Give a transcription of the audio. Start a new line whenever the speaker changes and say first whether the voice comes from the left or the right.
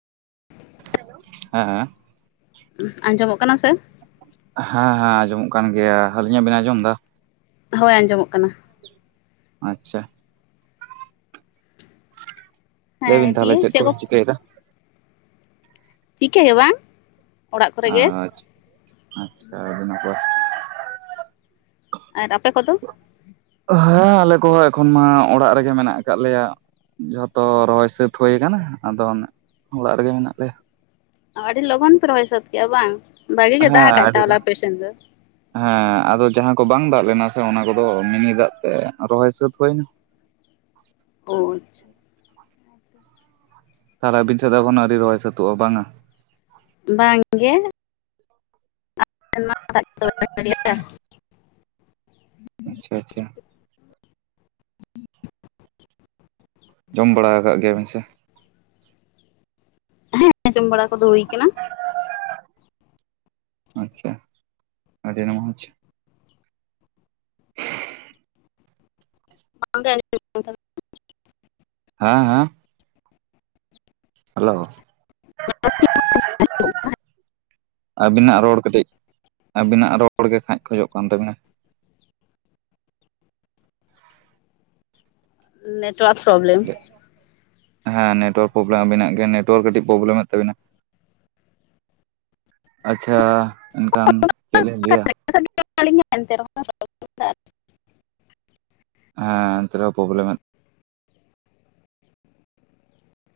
right: ᱦᱮᱸᱦᱮᱸ
left: ᱟᱸᱡᱚᱢᱚᱜ ᱠᱟᱱᱟ ᱥᱮ?
right: ᱦᱮᱸ ᱦᱮᱸ, ᱟᱸᱡᱚᱢᱚᱜ ᱠᱟᱱ ᱜᱮᱭᱟ᱾ ᱟᱹᱞᱤᱧᱟᱜ ᱵᱤᱱ ᱟᱸᱡᱚᱢ ᱫᱟ?
left: ᱦᱳᱭ, ᱟᱸᱡᱚᱢᱚᱜ ᱠᱟᱱᱟ᱾
right: ᱟᱪᱪᱷᱟ ᱾ ᱞᱟᱹᱭ ᱵᱤᱱ
left: ᱦᱮᱸ
right: ᱛᱟᱦᱚᱞᱮ
left: ᱫᱤᱭᱮ
right: ᱪᱮᱫ
left: ᱠᱚ
right: ᱠᱚᱵᱤᱱ ᱪᱤᱠᱟᱹᱭᱮᱫᱟ?
left: ᱪᱤᱠᱟ ᱜᱮ ᱵᱟᱝ᱾ ᱚᱲᱟᱜ ᱠᱚᱨᱮ ᱜᱮ
right: ᱟᱪᱪᱷᱟ ᱾ ᱟᱪᱪᱷᱟ, ᱟᱹᱰᱤ ᱱᱟᱯᱟᱭ ᱾
left: ᱟᱨ ᱟᱯᱮ ᱠᱚᱫᱚ?
right: ᱦᱮᱸ, ᱟᱞᱮ ᱠᱚᱦᱚᱸ ᱮᱠᱷᱚᱱ ᱢᱟ ᱚᱲᱟᱜ ᱨᱮᱜᱮ ᱢᱮᱱᱟᱜ ᱟᱠᱟᱫ ᱞᱮᱭᱟ᱾ ᱡᱷᱚᱛᱚ ᱨᱚᱦᱚᱭ ᱥᱟᱹᱛ ᱦᱩᱭ ᱟᱠᱟᱱᱟ, ᱟᱫᱚ ᱚᱱᱮ ᱚᱲᱟᱜ ᱨᱮᱜᱮ ᱦᱮᱱᱟᱜ ᱞᱮᱭᱟ᱾
left: ᱟᱹᱰᱤ ᱞᱚᱜᱚᱱ ᱯᱮ ᱨᱚᱦᱚᱭ ᱥᱟᱹᱛ ᱠᱮᱜᱼᱟ ᱵᱟᱝ? ᱵᱷᱟᱜᱤ ᱜᱮ
right: ᱦᱮᱸ,
left: ᱫᱟᱜ ᱟᱠᱟᱫ
right: ᱟᱹᱰᱤ
left: ᱛᱟᱦᱚᱞᱮ ᱟᱯᱮ ᱥᱮᱱ ᱫᱚ
right: ᱦᱮᱸ, ᱟᱫᱚ ᱡᱟᱦᱟᱸ ᱠᱚ ᱵᱟᱝ ᱫᱟᱜ ᱞᱮᱱᱟ ᱥᱮ, ᱚᱱᱟ ᱠᱚᱫᱚ ᱢᱤᱱᱤ ᱫᱟᱜ ᱛᱮ ᱨᱚᱦᱚᱭ ᱥᱟᱹᱛ ᱦᱩᱭ ᱮᱱᱟ᱾
left: ᱳ ᱟᱪᱪᱷᱟ ᱾
right: ᱥᱟᱨᱟ ᱟᱵᱤᱱ ᱥᱮᱜ ᱫᱚ ᱮᱠᱷᱚᱱᱚ ᱟᱹᱣᱨᱤ ᱨᱚᱦᱚᱭ ᱥᱟᱹᱛᱜᱼᱟ ᱵᱟᱝᱟ?
left: ᱵᱟᱝ ᱜᱮ ᱾ [unintelligible] [unintelligible] [unintelligible]
right: ᱟᱪᱪᱷᱟ ᱟᱪᱪᱷᱟ᱾ ᱡᱚᱢ ᱵᱟᱲᱟ ᱟᱠᱟᱜ ᱜᱮᱭᱟᱵᱮᱱ ᱥᱮ?
left: ᱦᱮᱸ, ᱡᱚᱢ ᱵᱟᱲᱟ ᱠᱚᱫᱚ ᱦᱩᱭ ᱟᱠᱟᱱᱟ᱾
right: ᱟᱪᱪᱷᱟ, ᱟᱹᱰᱤᱱᱟ ᱢᱚᱸᱡᱽ
left: [unintelligible]
right: ᱦᱮᱸ ᱦᱮᱸ? ᱦᱮᱞᱳ? ᱟᱹᱵᱤᱱᱟᱜ ᱨᱚᱲ ᱠᱟᱹᱴᱤᱡ ᱟᱹᱵᱤᱱᱟᱜ ᱨᱚᱲ ᱜᱮ ᱠᱷᱟᱸᱭ ᱠᱚᱡᱚᱜ ᱠᱟᱱ ᱛᱟᱹᱵᱤᱱᱟ᱾
left: Network problem.
right: ᱦᱮᱸ, ᱱᱮᱴᱚᱣᱟᱨᱠ ᱯᱚᱨᱚᱵᱮᱞᱮᱢ ᱟᱹᱵᱤᱱᱟᱜ ᱜᱮ ᱱᱮᱴᱚᱣᱟᱨ ᱠᱟᱹᱴᱤᱡ ᱯᱨᱚᱵᱮᱞᱮᱢᱮᱫ ᱛᱟᱵᱤᱱᱟ ᱾ ᱟᱪᱪᱷᱟ, ᱮᱱᱠᱷᱟᱱ ᱪᱮᱫ ᱞᱤᱧ ᱞᱟᱹᱭᱟ
left: [unintelligible] [unintelligible]
right: ᱦᱮᱸ, ᱮᱚᱱᱛᱮ ᱨᱮᱦᱚᱸ ᱯᱨᱚᱵᱮᱞᱮᱢᱮᱫ